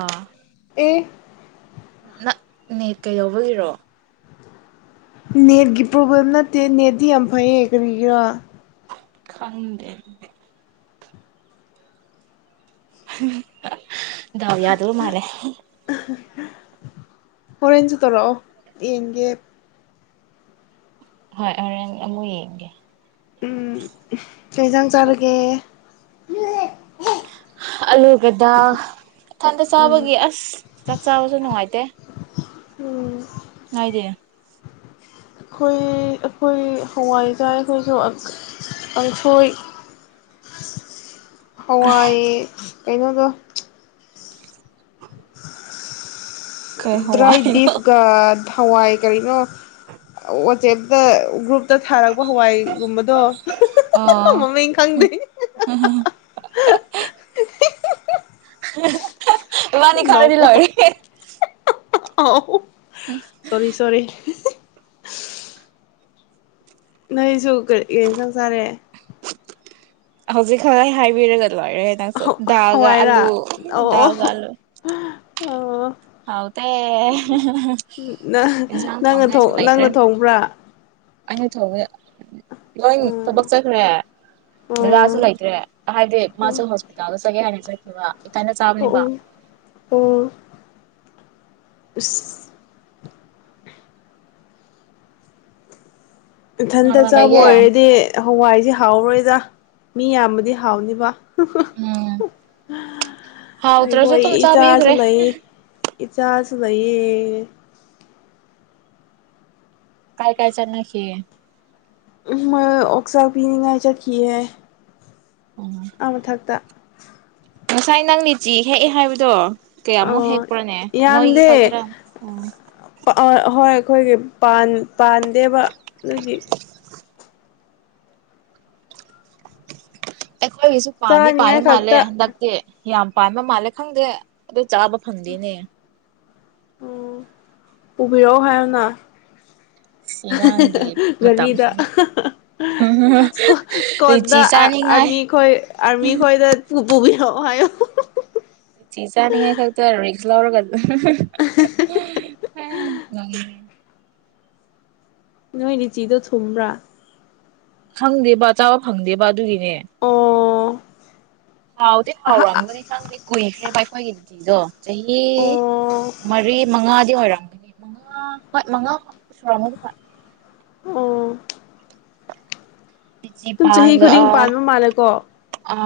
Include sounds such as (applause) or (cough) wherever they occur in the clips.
ꯑꯥ ꯑꯦ ꯅꯪꯅꯦ ꯀꯩ ꯌꯥꯎꯕꯒꯤꯔꯣ ꯅꯦꯠꯀꯤ ꯄ꯭ꯔꯣꯕ꯭ꯂꯦꯝ ꯅꯠꯇꯦ ꯅꯦꯠꯇꯤ ꯌꯥꯝ ꯐꯩꯌꯦ ꯀꯔꯤꯒꯤꯔꯥ꯫ ꯈꯪꯗꯦ꯫ ꯍꯨꯡ ꯍꯨꯡ꯫ ꯗꯥꯎ ꯌꯥꯗꯕ ꯃꯥꯜꯂꯦ꯫ ꯍꯣꯔꯦꯟꯁꯨ ꯇꯧꯔꯛꯑꯣ ꯌꯦꯡꯒꯦ꯫ ꯍꯣꯏ ꯍꯣꯔꯦꯟ ꯑꯃꯨꯛ ꯌꯦꯡꯒꯦ꯫ ꯎꯝ꯫ ꯀꯩ ꯆꯦꯟꯖꯥꯡ ꯆꯥ꯫ ꯅꯦ꯫ ꯑꯂꯨꯒꯗ ꯏꯊꯟꯇ ꯎꯝ ꯆꯥꯕꯒꯤ ꯑꯁ ꯆꯥꯛ ꯆꯥꯕꯁꯨ ꯅꯨꯡꯉꯥꯏꯇꯦ꯫ ꯎꯝ꯫ ꯍꯥꯏꯗꯦ꯫ ꯑꯩꯈꯣꯏ ꯑꯩꯈꯣꯏ ꯍꯋꯥꯏ ꯆꯥꯏ ꯑꯩꯈꯣꯏꯁꯨ ꯀꯪꯁꯣꯏ꯫ ꯍꯋꯥꯏ꯫ ꯀꯩꯅꯣꯗꯣ꯫ ꯀꯩ ꯗ꯭ꯔꯥꯏ ꯍꯋꯥꯏꯅꯣ ꯕꯤꯐꯒ꯫ ꯍꯋꯥꯏ ꯀꯔꯤꯅꯣ ꯋꯥꯆꯦꯞꯇ ꯒ꯭ꯔꯨꯞ꯫ ꯇ ꯊꯥꯔꯛꯄ ꯍꯋꯥꯏꯒꯨꯝꯕꯗꯣ ꯑꯣ ꯃꯃꯤꯡ ꯈꯪꯗꯦ꯫ ꯫ ꯏꯕꯅꯤ ꯀꯪꯉꯥꯗꯤ ꯂꯣꯢꯔꯦ꯫ ꯑ꯫ ꯁꯣꯔꯤ-ꯁꯣꯔꯤ꯫ ꯅꯣꯏꯁꯨ ꯀꯔꯤ ꯌꯦꯟꯁꯥꯡ ꯆꯥꯔꯦ꯫ ꯍꯧꯖꯤꯛ ꯈꯥꯏ ꯍꯥꯏꯕꯤꯔꯒ꯫ ꯂꯣꯏꯔꯦ ꯅꯪꯁꯨ ꯗꯜꯒ ꯍꯋꯥꯏꯔꯥ ꯑꯂꯨꯒ ꯑꯣ ꯑꯣ ꯗꯜꯒ ꯑꯂꯨꯒ꯫ ꯑꯣ꯫ ꯍꯥꯎꯇꯦ ꯅꯪ ꯏꯟꯁꯥꯡ ꯅꯪꯅ ꯊꯣꯡꯅꯤꯉꯥꯏꯁꯨ ꯂꯩꯇ꯭ꯔꯦ꯫ ꯅꯪꯅ ꯊꯣꯡꯕ꯭ꯔꯥ ꯑꯩꯅ ꯊꯣꯡꯉꯦ꯫ ꯂꯣꯏꯟ ꯊꯕꯛ ꯎꯝ ꯆꯠꯈ꯭ꯔꯦ ꯗꯥꯥꯗꯥꯁꯨ ꯑꯣ ꯂꯩꯇ꯭ꯔꯦ ꯍꯥꯏꯗꯤ ꯃꯥꯁꯨ ꯍꯣꯁꯄꯤꯇꯥꯜꯗ ꯆꯠꯀꯦ ꯍꯥꯏꯅ ꯆꯠ꯫ ꯀꯩꯕ꯫ ꯑꯣ ꯑꯣ ꯎꯝ꯫ ꯑꯁ꯫ ꯀꯅꯥ ꯏꯊꯟꯇ ꯀꯅꯥ ꯆꯥꯕ ꯂꯩꯒꯦ ꯑꯣꯏꯔꯗꯤ ꯍꯋꯥꯏꯁꯦ꯫ ꯍꯥꯎꯔꯣꯏꯗ ꯃꯤ ꯌꯥꯝꯕꯗꯤ ꯍꯥꯎꯅꯤꯕ꯫ ꯎꯝ ꯍꯥꯎꯇꯔꯁꯨ ꯑꯩꯈꯣꯏ ꯑꯗꯨꯝ ꯏꯆꯥꯁꯨ ꯆꯥꯕꯤꯈ꯭ꯔꯦ꯫ ꯂꯩ ꯏꯆꯥꯁꯨ ꯂꯩꯌꯦ꯫ ꯀꯥꯏ ꯀꯥꯏ ꯆꯅꯥꯒꯦ ꯑꯣꯛꯁꯥ ꯄꯤꯅꯤꯡꯉꯥꯏ ꯆꯀꯤꯌꯦ ꯎꯝ ꯑ ꯃꯊꯛꯇ ꯉꯁꯥꯏ ꯅꯪ ꯂꯤꯆꯤ ꯍꯦꯛꯑꯦ ꯍꯥꯏꯕꯗꯣ ꯀꯌꯥꯃꯨꯛ ꯑꯣ ꯍꯦꯛꯄ꯭ꯔꯣꯅꯦ ꯅꯣꯏꯒꯤ ꯈꯛꯇꯔꯥ ꯎ ꯑ ꯍꯣꯏ ꯑꯩꯈꯣꯏꯒꯤ ꯄꯥꯟ ꯄꯥꯟꯗꯦꯕ ꯑꯗꯒꯤ ꯑꯩꯈꯣꯏꯒꯤꯁꯨ ꯄꯥꯗꯤ ꯄꯥꯏꯌ ꯆꯥꯅꯤꯡꯉꯥꯏ ꯃꯥꯜꯂꯦ ꯈꯛꯇ ꯍꯟꯗꯛꯇꯤ ꯌꯥꯝ ꯄꯥꯟꯕ ꯃꯥꯜꯂꯦ ꯈꯪꯗꯦ ꯑꯗꯨ ꯆꯥꯕ ꯐꯪꯗꯦꯅꯦ ꯑꯣ ꯄꯨꯕꯤꯔꯛꯑꯣ ꯍꯥꯏꯔꯅ ꯏꯔꯥꯡꯒꯤ ꯒꯥꯔꯤꯗ ꯃꯇꯝꯁꯤꯕꯨ ꯏꯁꯀ ꯂꯤꯆꯤ ꯆꯥꯅꯤꯡꯉꯥꯏ ꯑꯥꯔꯃꯤ ꯈꯣꯏ ꯑꯥꯔꯃꯤ ꯈꯣꯏꯗ ꯄꯨꯕꯤꯔꯣ ꯑꯣ ꯍꯥꯏꯌꯣ ꯂꯤꯆꯤ ꯆꯥꯅꯤꯡꯉꯥꯏ ꯈꯛꯇ ꯔꯤꯛꯁ ꯂꯧꯔꯒ ꯎꯃꯝꯃꯝꯃꯝ ꯅꯣꯏ ꯅꯤꯡ ꯆꯤꯗꯣ ꯊꯨꯝꯕ꯭ꯔꯥ ꯈꯪꯗꯦꯕ ꯆꯥꯕ ꯐꯪꯗꯦꯕ ꯑꯗꯨꯒꯤ ꯑꯦ ꯑꯣ ꯍꯥꯎꯗꯤ ꯑꯍ ꯍꯥꯎꯔꯝꯒꯅꯤ ꯈꯪꯗꯦ ꯀꯨꯏꯈ꯭ꯔꯦꯕꯕꯥꯏꯈꯣꯏꯒꯤ ꯅꯨꯡꯇꯤꯗꯣ ꯆꯍꯤ ꯑꯣ ꯃꯔꯤ ꯃꯉꯥ ꯑꯣꯏꯣꯏꯔꯝꯒꯅꯤ ꯃꯉꯥ ꯍꯣꯏ ꯃꯉꯥ ꯁꯨꯔꯝꯒꯗꯤ ꯍꯣꯏ ꯑꯣ ꯂꯤꯆꯤ ꯑꯗꯨꯝ ꯆꯍꯤ ꯈꯨꯗꯤꯡ ꯄꯥꯟꯕ ꯃꯥꯜꯂꯦꯀꯣ ꯑ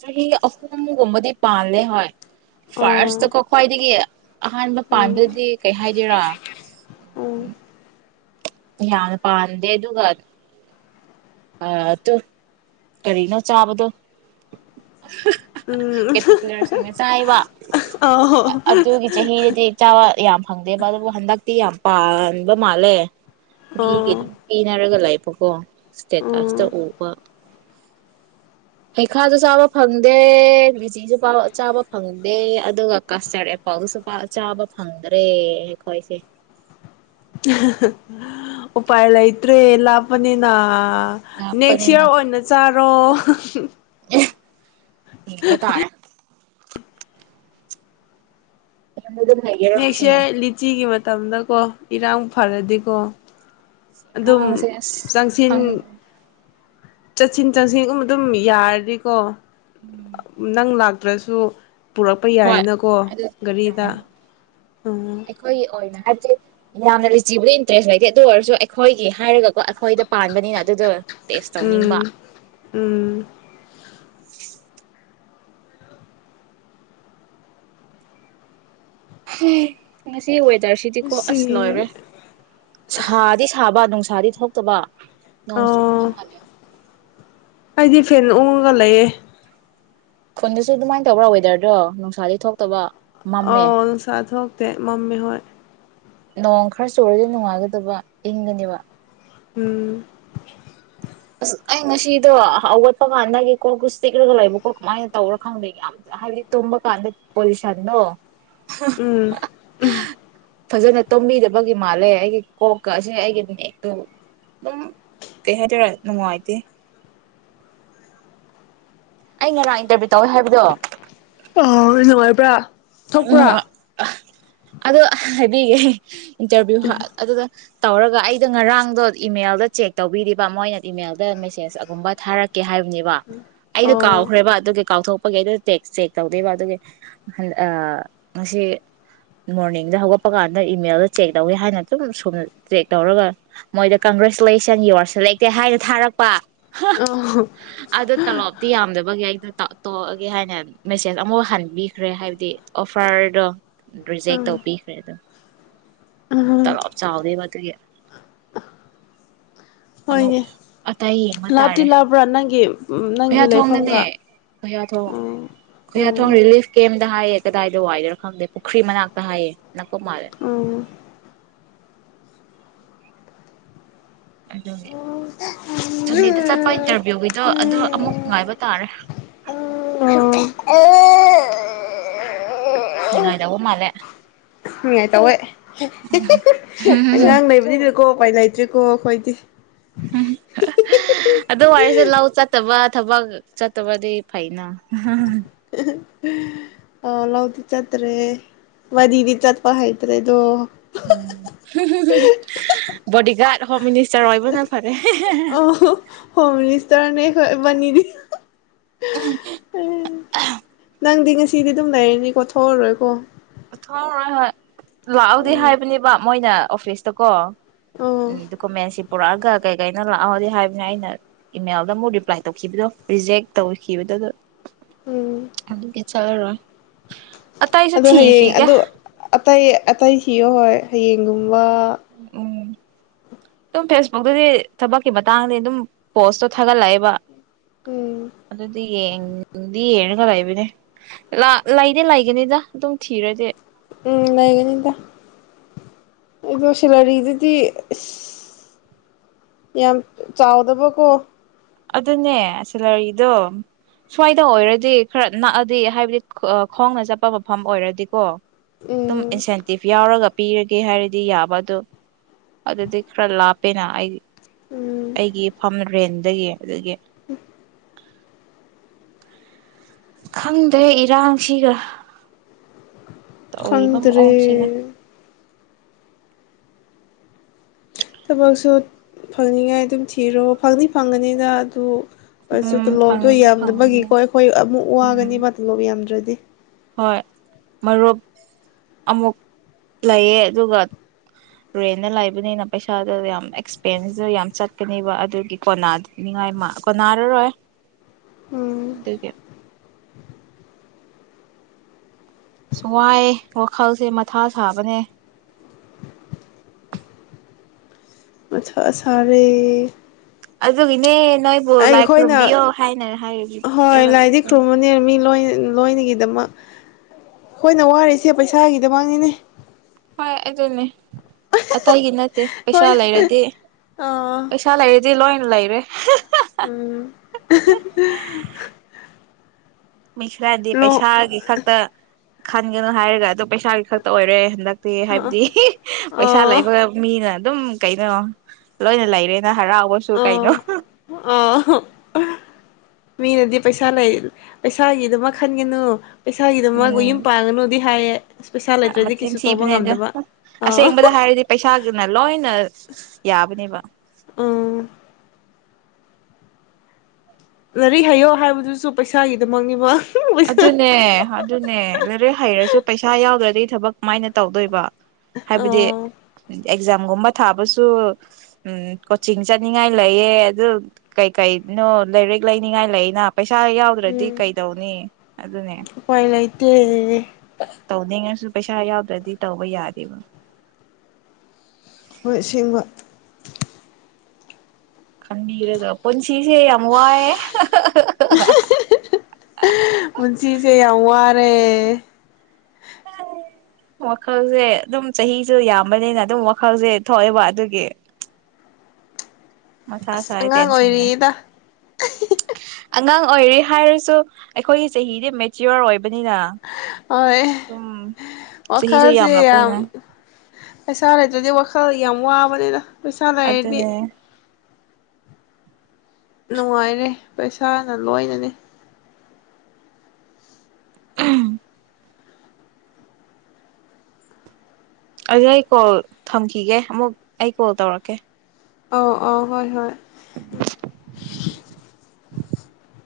ꯆꯍꯤ ꯑꯍꯨꯝꯒꯨꯝꯕꯗꯤ ꯄꯥꯜꯂꯦ ꯍꯣꯏ ꯐꯥꯏꯔꯁꯇ ꯑꯣ ꯀ ꯈ꯭ꯋꯥꯏꯗꯒꯤ ꯑꯍꯥꯟꯕ ꯎꯝ ꯄꯥꯟꯕꯥꯗꯤ ꯀꯩ ꯍꯥꯏꯗꯣꯏꯔꯥ ꯎꯝ ꯌꯥꯅ ꯄꯥꯟꯗꯦ ꯑꯗꯨꯒꯒꯗ ꯑꯥ ꯇ ꯀꯔꯤꯅꯣ ꯆꯥꯕꯗ ꯎꯝ ꯆꯥꯎꯥꯏꯕ ꯑ ꯑꯣ ꯑꯗꯨꯒꯤ ꯆꯍꯤꯗꯗꯤ ꯆꯥꯎꯥ ꯌꯥꯝ ꯐꯪꯗꯦꯕ ꯑꯗꯨꯕꯨ ꯍꯟꯗꯛꯇꯤ ꯌꯥꯝ ꯄꯥꯟꯕ ꯃꯥꯜꯂꯦ ꯃꯤꯒꯤ ꯑꯗꯨꯝ ꯄꯤꯅꯔꯒ ꯂꯩꯕꯀꯣ ꯑꯣ ꯏꯁꯇꯦꯀꯁꯇ ꯎꯕ ꯍꯩꯈꯥꯁꯨ ꯆꯥꯕ ꯐꯪꯗꯦ ꯂꯤꯦꯆꯤꯁꯨ ꯆꯥꯕ ꯐꯪꯗꯦ ꯑꯗꯨꯒ ꯀꯥꯁꯇꯔꯠ ꯑꯦꯄꯜꯗꯨꯁꯨ ꯆꯥꯕ ꯐꯪꯗ꯭ꯔꯦ ꯑꯩꯈꯣꯏꯁꯦ ꯎꯄꯥꯏꯂ ꯏꯇ꯭ꯔꯦ ꯂꯄꯅꯤꯅ ꯅꯦꯛꯁ ꯂꯥꯞꯄꯅꯤꯅ ꯏꯌꯥꯔ ꯑꯣꯏꯅ ꯆꯥꯔꯣ (unintelligible) ꯑꯦ ꯎꯕ ꯇꯔ ꯌꯨꯝꯗ ꯑꯗꯨꯝ ꯂꯩꯒꯦꯔꯣ ꯉꯁꯤ ꯅꯦꯛꯁ ꯂꯤꯆꯤꯒꯤ ꯃ ꯃꯇꯝꯗꯀꯣ ꯏꯔꯥꯡ ꯐꯔꯗꯤꯀꯣ ꯑꯗꯨꯝ ꯉꯔꯥꯡꯁꯦ ꯑꯁ ꯆꯪꯁꯤꯟ ꯈꯪꯗ꯭ꯔꯦ ꯆꯠꯁꯤꯟ ꯆꯠꯁꯤꯟꯒꯨꯝ ꯑꯗꯨꯝ ꯌꯥꯔꯗꯤꯀꯣ ꯎꯝ ꯅꯪ ꯂ ꯇ꯭ꯔꯦꯁꯨ ꯄꯨꯔꯛꯄ ꯍꯣꯏ ꯌꯥꯏꯅꯀꯣ ꯒꯥꯔꯤꯗ ꯎꯝ ꯑꯩꯣꯏ ꯑꯣꯏꯅ ꯍꯥꯏꯕꯗꯤ ꯌꯥꯝꯅ ꯔꯤꯆꯦꯕꯂꯤ ꯏꯟꯇꯔꯦꯁ ꯂꯩꯇꯦ ꯑꯗꯨ ꯑꯣꯏꯔꯁꯨ ꯑꯩꯈꯣꯏꯒꯤ ꯍꯥꯏꯔꯒꯀꯣ ꯍꯣꯏꯗ ꯄꯥꯟꯕꯅꯤꯅ ꯑꯗꯨꯗꯣ ꯇꯦꯁ ꯇꯧꯅꯤꯡꯕ ꯎꯝ ꯎꯝ ꯁꯤ ꯑꯣꯏꯣꯏꯗ ꯔꯁꯤꯗꯤꯀꯣ ꯁꯤ ꯑꯁ ꯂꯣꯏꯔꯦ ꯁꯥꯗꯤ ꯁꯥꯕ ꯅꯨꯡ ꯏꯁꯥꯗꯤ ꯊꯣꯛꯇꯕ ꯅ ꯁ ꯀ ꯑꯣ ꯃꯥꯂꯦ ꯑꯩꯗꯤ ꯐꯦꯟ ꯑꯣꯡꯉꯒ ꯂꯩꯑꯦ ꯈꯨꯟꯗꯁꯨ ꯑꯗꯨꯃꯥꯏꯅ ꯇꯧꯕ꯭ꯔꯥ ꯋꯦꯗꯔꯗꯣ ꯅꯨꯡꯁꯥꯗꯤ ꯊꯣꯛꯇꯕ ꯑ ꯃꯝꯃꯦ ꯅꯨꯡꯁꯥ ꯊꯣꯛꯇꯦ ꯃꯝꯃꯤ ꯍꯣꯏ ꯅꯣꯡ ꯈꯔ ꯆꯨꯔꯗꯤ ꯅꯨꯡꯉꯥꯏꯒꯗꯕ ꯏꯪꯒꯅꯦꯕ ꯎꯝ ꯑꯁ ꯑꯩ ꯉꯁꯤꯗꯣ ꯑꯠꯄ ꯀꯥꯟꯗꯒꯤ ꯀꯣꯛꯁ ꯇꯤꯛꯂꯒ ꯂꯩꯕꯀꯣ ꯀꯃꯥꯏꯅ ꯇꯧꯔꯣ ꯈꯪꯗꯦ ꯌꯥꯝ ꯍꯥꯏꯕꯗꯤ ꯇꯨꯝꯕ ꯀꯥꯟꯗ ꯄꯣꯂꯨꯁꯟꯗꯣ ꯎꯝ ꯐꯖꯅ ꯇꯝꯕꯤꯗꯕꯒꯤ ꯃꯥꯜꯂꯦ ꯑꯩꯒꯤ ꯀꯣꯛꯀ ꯑꯁꯤ ꯑꯩꯒꯤꯅꯦ ꯑꯗꯨ ꯑꯗꯨꯝ ꯀꯩ ꯍꯥꯏꯇꯥꯔꯦ ꯅꯨꯡꯉꯥꯏꯇꯦ ꯑꯩ ꯉꯔꯥꯡ ꯏꯟꯇꯔꯚꯤꯌꯨ ꯇꯧꯋꯦ ꯍꯥꯏꯕꯗꯣ ꯑꯣ ꯅꯉꯥꯏꯕ꯭ꯔꯥ ꯊꯣꯛꯄ꯭ꯔꯥ ꯑꯗꯣꯒ ꯏꯟꯇꯔꯚ꯭ꯌ ꯑꯗꯨ ꯇꯧꯔꯒ ꯑꯩꯗ ꯉꯔꯥꯡꯗꯣ ꯏꯃꯦꯜꯗ ꯆꯦꯛ ꯇꯧꯕꯤꯔꯤꯕ ꯃꯣꯏꯅ ꯏꯃꯦꯜꯗ ꯃꯦꯁꯦꯁ ꯑꯒꯨꯝꯕ ꯊꯥꯔꯛꯀ ꯀꯦ ꯍꯥꯏꯕꯅꯦꯕ ꯑꯩꯗꯣ ꯑꯣ ꯀꯥꯎꯈ꯭ꯔꯦꯕ ꯑꯗꯨꯒꯤ ꯀꯥꯎꯊꯣꯛ ꯄ ꯇꯦꯛꯁ ꯆꯦꯛ ꯇꯧꯗꯣꯏꯕ ꯑꯗꯨꯒ ꯉꯁꯤ ꯃꯣꯔꯅꯤꯡꯗ ꯍꯧꯒꯠꯄ ꯀꯥꯟꯗ ꯏꯃꯦꯜꯗ ꯆꯦꯛ ꯇꯧꯋꯦ ꯍꯥꯏꯅ ꯑꯗꯨꯝ ꯁꯨꯝ ꯆꯦꯛ ꯇꯧꯔꯒ ꯃꯣꯏꯗ ꯀꯪꯒ꯭ꯔꯦꯆꯨꯂꯦꯁꯟ ꯌꯣꯔꯁ ꯂꯩꯛꯇꯦ ꯍꯥꯏꯅ ꯊꯥꯔꯛꯄ ꯑ ꯑꯗꯣ ꯇꯂꯣꯞꯇꯤ ꯌꯥꯝꯗꯕꯒꯤ ꯑꯩꯗꯣ ꯇꯥꯛ ꯇꯣꯛꯑꯒꯦ ꯍꯥꯏꯅ ꯃꯦꯁꯦꯖ ꯑꯃꯐꯥꯎ ꯍꯟꯕꯤꯈ꯭ꯔꯦ ꯍꯥꯏꯕꯗꯤ ꯗꯤ ꯑꯣꯐꯥꯔꯗꯣ ꯔꯤꯖꯦꯛ ꯎꯝ ꯇꯧꯕꯤꯈ꯭ꯔꯦ ꯑꯗꯣ ꯎꯝ ꯇꯂꯣ ꯆꯥꯎꯗ ꯇ ꯑꯃꯨꯛ ꯍꯣꯏꯅꯦ ꯂꯥꯇꯤ ꯂꯥꯕ꯭ꯔꯥ ꯅꯪꯒꯤ ꯅꯪꯒꯤ ꯈꯨꯌꯥꯊꯣꯡꯅꯅꯦ ꯂꯩꯐꯝꯒ ꯈꯨꯌꯥꯊꯣꯡ ꯎꯝ ꯈꯨꯌꯥꯊꯣꯡ ꯎꯝ ꯔꯤꯂꯤꯐ ꯀꯦꯝ ꯍꯥꯏꯑꯌꯦ ꯀꯗꯥꯏꯗ ꯋꯥꯏꯗꯅꯣ ꯈꯪꯗꯦ ꯄꯨꯈ꯭ꯔꯤ ꯃꯅꯥꯛꯇ ꯍꯥꯏꯑꯦ ꯅꯀ ꯃꯥꯔꯦ ꯎꯝ ꯑꯗꯨ ꯁꯟꯗꯦꯗ ꯆꯠꯄ ꯏꯟꯇꯔꯚꯤꯌꯨꯒꯤꯗꯣ ꯑꯗꯨ ꯑꯃꯨꯛ ꯉꯥꯏꯕ ꯇꯥꯔꯦ ꯑꯦ ꯁꯤꯉꯥꯏꯗ ꯃꯥꯂꯦ ꯅꯨꯡꯉꯥꯏ ꯇꯧꯋꯦꯉꯥꯡ ꯅꯩꯕꯅꯤꯅꯀꯣ ꯄꯥꯏ ꯂꯩꯩ ꯍꯧꯀꯣ ꯑꯩꯈꯣꯏꯗꯤ ꯑꯗꯨ ꯋꯥꯔꯤꯁꯦ ꯂꯧ ꯆꯠꯇꯕ ꯊꯕꯛ ꯆꯠꯇꯕꯗꯤ ꯐꯩꯅ ꯑ ꯂꯧꯥꯎꯗꯤ ꯆꯠꯇ꯭ꯔꯦ ꯋꯥꯗꯤꯗꯤ ꯆꯠꯄꯩꯠ꯭ꯔꯦꯗꯣ ꯎꯝ ꯕꯣꯗꯤꯒꯥꯔꯗ ꯍꯣꯝ ꯃꯤꯅꯤꯁꯇꯔ ꯑꯣꯏꯕꯅ ꯐꯔꯦ ꯑ ꯍꯣꯝ ꯃꯤꯅꯤꯁꯇꯔꯅꯦ ꯑꯩꯈꯕꯅꯤꯗꯤ ꯅꯪꯗꯤ ꯁꯤꯗꯤ ꯑꯗꯨꯝ ꯂꯩꯔꯅꯤꯀꯣ ꯊꯣꯛꯑꯔꯣꯏꯀꯣ ꯊꯣꯏꯣꯏ ꯂꯥꯛꯍꯎꯗꯤ ꯎꯝ ꯍꯥꯏꯕꯅꯦꯕ ꯃꯣꯏꯅ ꯑꯣꯐꯤꯁꯇꯀꯣ ꯑꯣ ꯎꯝꯀ ꯃꯁꯤ ꯄꯨꯔꯛꯑ ꯀ ꯀꯩ ꯀꯅ ꯂꯥꯛꯑꯗꯤ ꯍꯥꯏꯕꯅꯦ ꯑꯩꯅ ꯏꯃꯦꯜꯗ ꯑꯃꯨꯛ ꯔꯤꯄ꯭ꯂꯥꯏ ꯇꯧꯈꯤꯕꯗꯣ ꯔꯤꯖꯦꯛ ꯇꯧꯈꯤꯕꯗꯨꯗ ꯎꯝ ꯑꯗꯨꯗꯒꯤ ꯆꯂꯔ ꯑ ꯇ ꯑꯗꯨ ꯍꯌꯦꯡ ꯑꯗꯨ ꯑꯇꯩ ꯑꯇꯩ ꯊꯤꯌꯣ ꯍꯣꯏ ꯍꯌꯦꯡꯒꯨꯝ ꯋꯥ ꯎꯝ ꯑꯗꯨꯝ ꯐꯦꯁꯕꯨꯛꯇꯗꯤ ꯊꯕꯛꯀꯤ ꯃꯇꯥꯡꯗꯤ ꯑꯗꯨꯝ ꯄꯣꯁꯇꯣ ꯊꯥꯒꯠꯂꯛꯑꯦꯕ ꯎꯝ ꯑꯗꯨꯗꯤ ꯌꯦ ꯌꯦꯡꯔꯒ ꯂꯩꯕꯅꯦ ꯂꯩꯅꯦ ꯂꯩꯒꯅꯤꯗ ꯑꯗꯨꯝ ꯊꯤꯔꯗꯤ ꯎꯝ ꯂꯩꯒꯅꯤꯗ ꯑꯗꯣ ꯁꯦꯂꯔꯤꯗꯨꯗꯤ ꯑ ꯌꯥꯝ ꯆꯥꯎꯗꯕꯀꯣ ꯑꯗꯨꯅꯦ ꯁꯂꯔꯤꯗꯣ ꯁ꯭ꯋꯥꯏꯗ ꯑꯣꯏꯔꯗꯤ ꯈꯔ ꯅꯛꯑꯗꯤ ꯍꯥꯏꯕꯗꯤ ꯈꯣꯡꯅ ꯆꯠꯄ ꯃꯐꯝ ꯑꯣꯏꯔꯗꯤꯀꯣ ꯑꯗꯨꯝ ꯎꯝ ꯏꯟꯁꯦꯟꯇꯤꯞ ꯌꯥꯎꯔꯒ ꯄꯤꯔꯒꯦ ꯍꯥꯏꯔꯗꯤ ꯌꯥꯕ ꯑꯗꯣ ꯑꯗꯨꯗꯤ ꯈꯔ ꯂꯥꯞꯄꯦꯅ ꯑꯩ ꯎꯝ ꯑꯩꯒꯤ ꯏꯐꯝ ꯔꯦꯟ ꯑꯗꯨꯌꯦ ꯑꯗꯒꯤ ꯎꯝ ꯈꯪꯗ꯭ꯔꯦ ꯏꯔꯥꯡꯁꯤꯒ ꯇꯧꯔꯤꯕ ꯀꯪꯗ꯭ꯔꯦ ꯃꯑꯣꯡꯁꯤꯒ ꯊꯕꯛꯁꯨ ꯐꯪꯅꯤꯡꯉꯥꯏ ꯑꯗꯨꯝ ꯊꯤꯔꯣ ꯐꯪꯅꯤ ꯐꯪꯒꯅꯤꯅ ꯑꯗꯨ ꯑꯁꯁꯨ ꯎꯝ ꯇꯣꯂꯣꯞꯇꯣ ꯐꯪꯗꯤ ꯐꯪꯕꯅꯦ ꯌꯥꯝꯗꯕꯒꯤꯀꯣ ꯑꯩꯈꯣꯏ ꯑꯃꯨꯛ ꯎꯝ ꯋꯥꯒꯅꯦꯕ ꯇꯣꯂꯣꯞ ꯌꯥꯝꯗ꯭ꯔꯗꯤ (unintelligible) ꯍꯣꯏ ꯃꯔꯨꯞ ꯑꯃꯨꯛ ꯂꯩꯌꯦ ꯑꯗꯨꯒ ꯔꯦꯟꯅ ꯂꯩꯕꯅꯤꯅ ꯄꯩꯁꯥꯗꯣ ꯌꯥꯝ ꯑꯦꯛꯁꯄꯦꯟꯁꯇ ꯌꯥꯝ ꯆꯠꯀꯅꯦꯕ ꯑꯗꯨꯒꯤ ꯀꯣꯅꯥꯅꯤꯡꯉꯥꯏ ꯀꯣꯅꯥꯔꯔꯣꯏ ꯎꯝ ꯑꯗꯨꯒꯤ ꯑ ꯋꯥꯏꯑꯦ ꯋꯥꯈꯜꯁꯦ ꯃꯊꯥ ꯁꯥꯕꯅꯦ ꯁꯔꯦ ꯑꯗꯨꯗ ꯏꯅꯦ ꯅꯣꯏꯕꯨꯣ ꯂꯥꯏꯈꯔꯝꯕꯤ ꯑꯣ ꯍꯥꯏꯅꯦ ꯍꯥꯏꯔ ꯍꯣꯏ ꯂ ꯂꯥꯏꯗꯤ ꯈꯨꯔꯨꯝꯕꯅꯦ ꯃꯤ ꯂꯣꯏ ꯂꯣꯏꯅꯒꯤꯗꯃꯛ ꯍꯣꯏꯅ ꯋꯥꯔꯤꯔꯤꯁꯦ ꯄꯩꯁꯥꯒꯤꯗꯃꯛꯅꯤꯅꯦ ꯍꯣꯏ ꯑꯗꯨꯅꯦ ꯑꯇꯩꯒꯤ ꯅꯠꯇꯦ ꯄꯩꯁꯥ ꯍꯣꯏ ꯂꯩꯔꯗꯤ ꯑꯥ ꯄꯩꯁꯥ ꯂꯩꯔꯗꯤ ꯂꯣꯏ ꯏ ꯂꯥꯏꯔꯦ ꯎꯝ ꯃꯤꯩ ꯈꯔꯗꯤ ꯂꯣ ꯄꯩꯁꯥꯒꯤ ꯈꯛꯇ ꯈꯟꯒꯅꯨ ꯍꯥꯏꯔꯒ ꯑꯗꯣ ꯄꯩꯁꯥꯒꯤ ꯈꯛꯇ ꯑꯣꯏꯔꯦ ꯍꯟꯗꯛ ꯦ ꯑꯥ ꯍꯥꯏꯕꯗꯤ ꯄꯩꯁꯥ ꯂꯩꯕ ꯃꯤꯅ ꯑꯗꯨꯝ ꯀꯩꯅꯩꯅꯣ ꯂꯣꯏꯅ ꯂꯩꯔꯦ ꯍꯔꯥꯎꯁꯨꯨ ꯑꯥ ꯀꯥꯏꯅꯣ ꯑꯥ ꯃꯤꯅꯗꯤ ꯄꯩꯁꯥ ꯂꯩ ꯄꯩꯁꯥꯒꯤꯗꯨꯃ ꯈꯟꯒꯅꯨ ꯏꯁꯥꯒꯤꯗ ꯃꯥꯒ ꯌꯨꯝ ꯎꯝ ꯄꯥꯡꯉꯅꯨꯗꯤ ꯍꯥꯏ ꯃꯆꯤꯟ ꯊꯤꯕꯅꯦꯗ ꯑꯥ ꯑꯁꯦꯡꯕꯗ ꯍꯥꯏꯔꯗꯤ ꯄꯩꯁꯥꯁꯤꯅ ꯂꯣꯏꯅ ꯌꯥꯕꯅꯦꯕ ꯑꯝ ꯂꯥꯏꯔꯤꯛ ꯍꯥꯏꯌꯣ ꯍꯥꯏꯕꯗꯨꯁꯨ ꯄꯩꯁꯥꯒꯤꯗꯃꯛꯅꯤꯕ ꯄꯩꯁꯥ ꯑꯗꯨꯅꯦ ꯑꯗꯨꯅꯦ ꯂꯔꯦ ꯍꯩꯔꯁꯨ ꯄꯩꯁꯥ ꯌꯥꯎꯗ꯭ꯔꯗꯤ ꯊꯕꯛ ꯃꯥꯏꯅ ꯇꯧꯗꯣꯏꯕ ꯍꯥꯏꯕꯗꯤ ꯑꯥ ꯑꯦꯛꯖꯥꯝꯒꯨꯝꯕ ꯊꯥꯕꯁꯨ ꯎꯝ ꯀꯣꯆꯤꯡ ꯆꯠꯅꯤꯡꯉꯥꯏ ꯂꯩꯑ ꯑꯗꯨ ꯀꯩ ꯀꯩꯅꯣ ꯂꯥꯏꯔꯤꯛ ꯂꯩꯅꯤꯡꯉꯥꯏ ꯂꯩꯅ ꯄꯩꯁꯥ ꯏꯁꯥ ꯌꯥꯎꯗ꯭ꯔꯗꯤ ꯀꯩꯗꯧꯅꯤ ꯑꯗꯨꯅꯦ ꯄꯥꯏ ꯂꯩꯠꯇ ꯇꯧꯗꯉꯁꯨ ꯄꯩꯁꯥ ꯌꯥꯎꯗ꯭ꯔꯗꯤ ꯇꯧꯕ ꯌꯥꯗꯔꯤꯕ ꯍꯣꯏ ꯁꯦꯡꯕ ꯈꯟꯕꯤꯔꯒ ꯄꯨꯟꯁꯤꯁꯦ ꯌꯥꯝ ꯋꯥꯏꯑꯦ ꯄꯨꯟꯁꯤꯁꯦ ꯌꯥꯝ ꯋꯥꯔꯦ ꯋꯥꯈꯜꯁꯦ ꯑꯗꯨꯝ ꯆꯍꯤꯁꯨ ꯌꯥꯝꯕꯅꯤꯅ ꯑꯗꯨꯝ ꯋꯥꯈꯜꯁꯦ ꯊꯣꯛꯑꯦꯕ ꯑꯗꯨꯒꯤ ꯃꯊꯥ ꯑꯁ ꯁꯥꯏ ꯑꯉꯥꯡ ꯇꯦꯟꯁꯟ ꯂꯩ ꯑꯣꯏꯔꯤꯗ ꯑꯉꯥꯡ ꯑꯣꯏꯔꯤ ꯍꯥꯏꯔꯁꯨ ꯑꯩꯈꯣꯏꯒꯤ ꯆꯍꯤꯗꯤ ꯃꯦꯆꯤꯌꯣꯔ ꯑꯣꯏꯕ ꯍꯣꯏ ꯆꯍꯤꯁꯨ ꯋꯥꯈꯜꯁꯦ ꯌꯥꯝ ꯌꯥꯝꯂꯛꯄꯅꯤꯅ ꯄꯩꯁꯥ ꯂꯩꯇ꯭ꯔꯗꯤ ꯋꯥꯈꯜ ꯀ ꯑꯃ ꯑꯕꯅꯦꯔ ꯄꯩꯁꯥ ꯂꯩꯔꯗꯤ ꯑꯗꯨꯅꯦ ꯅꯨꯡꯉꯥꯏꯔꯦ ꯄꯩꯁꯥꯅ ꯂꯣꯏꯅꯅꯤ (unintelligible) ꯑꯗꯨ ꯑꯩ ꯀꯣꯜ ꯊꯝꯈꯤꯒꯦ ꯑꯃꯨꯛ ꯑꯩ ꯀꯣꯜ ꯇꯧꯔꯛꯀꯦ ꯑ ꯑ ꯍꯣꯏ ꯍꯣꯏ ꯎ (unintelligible)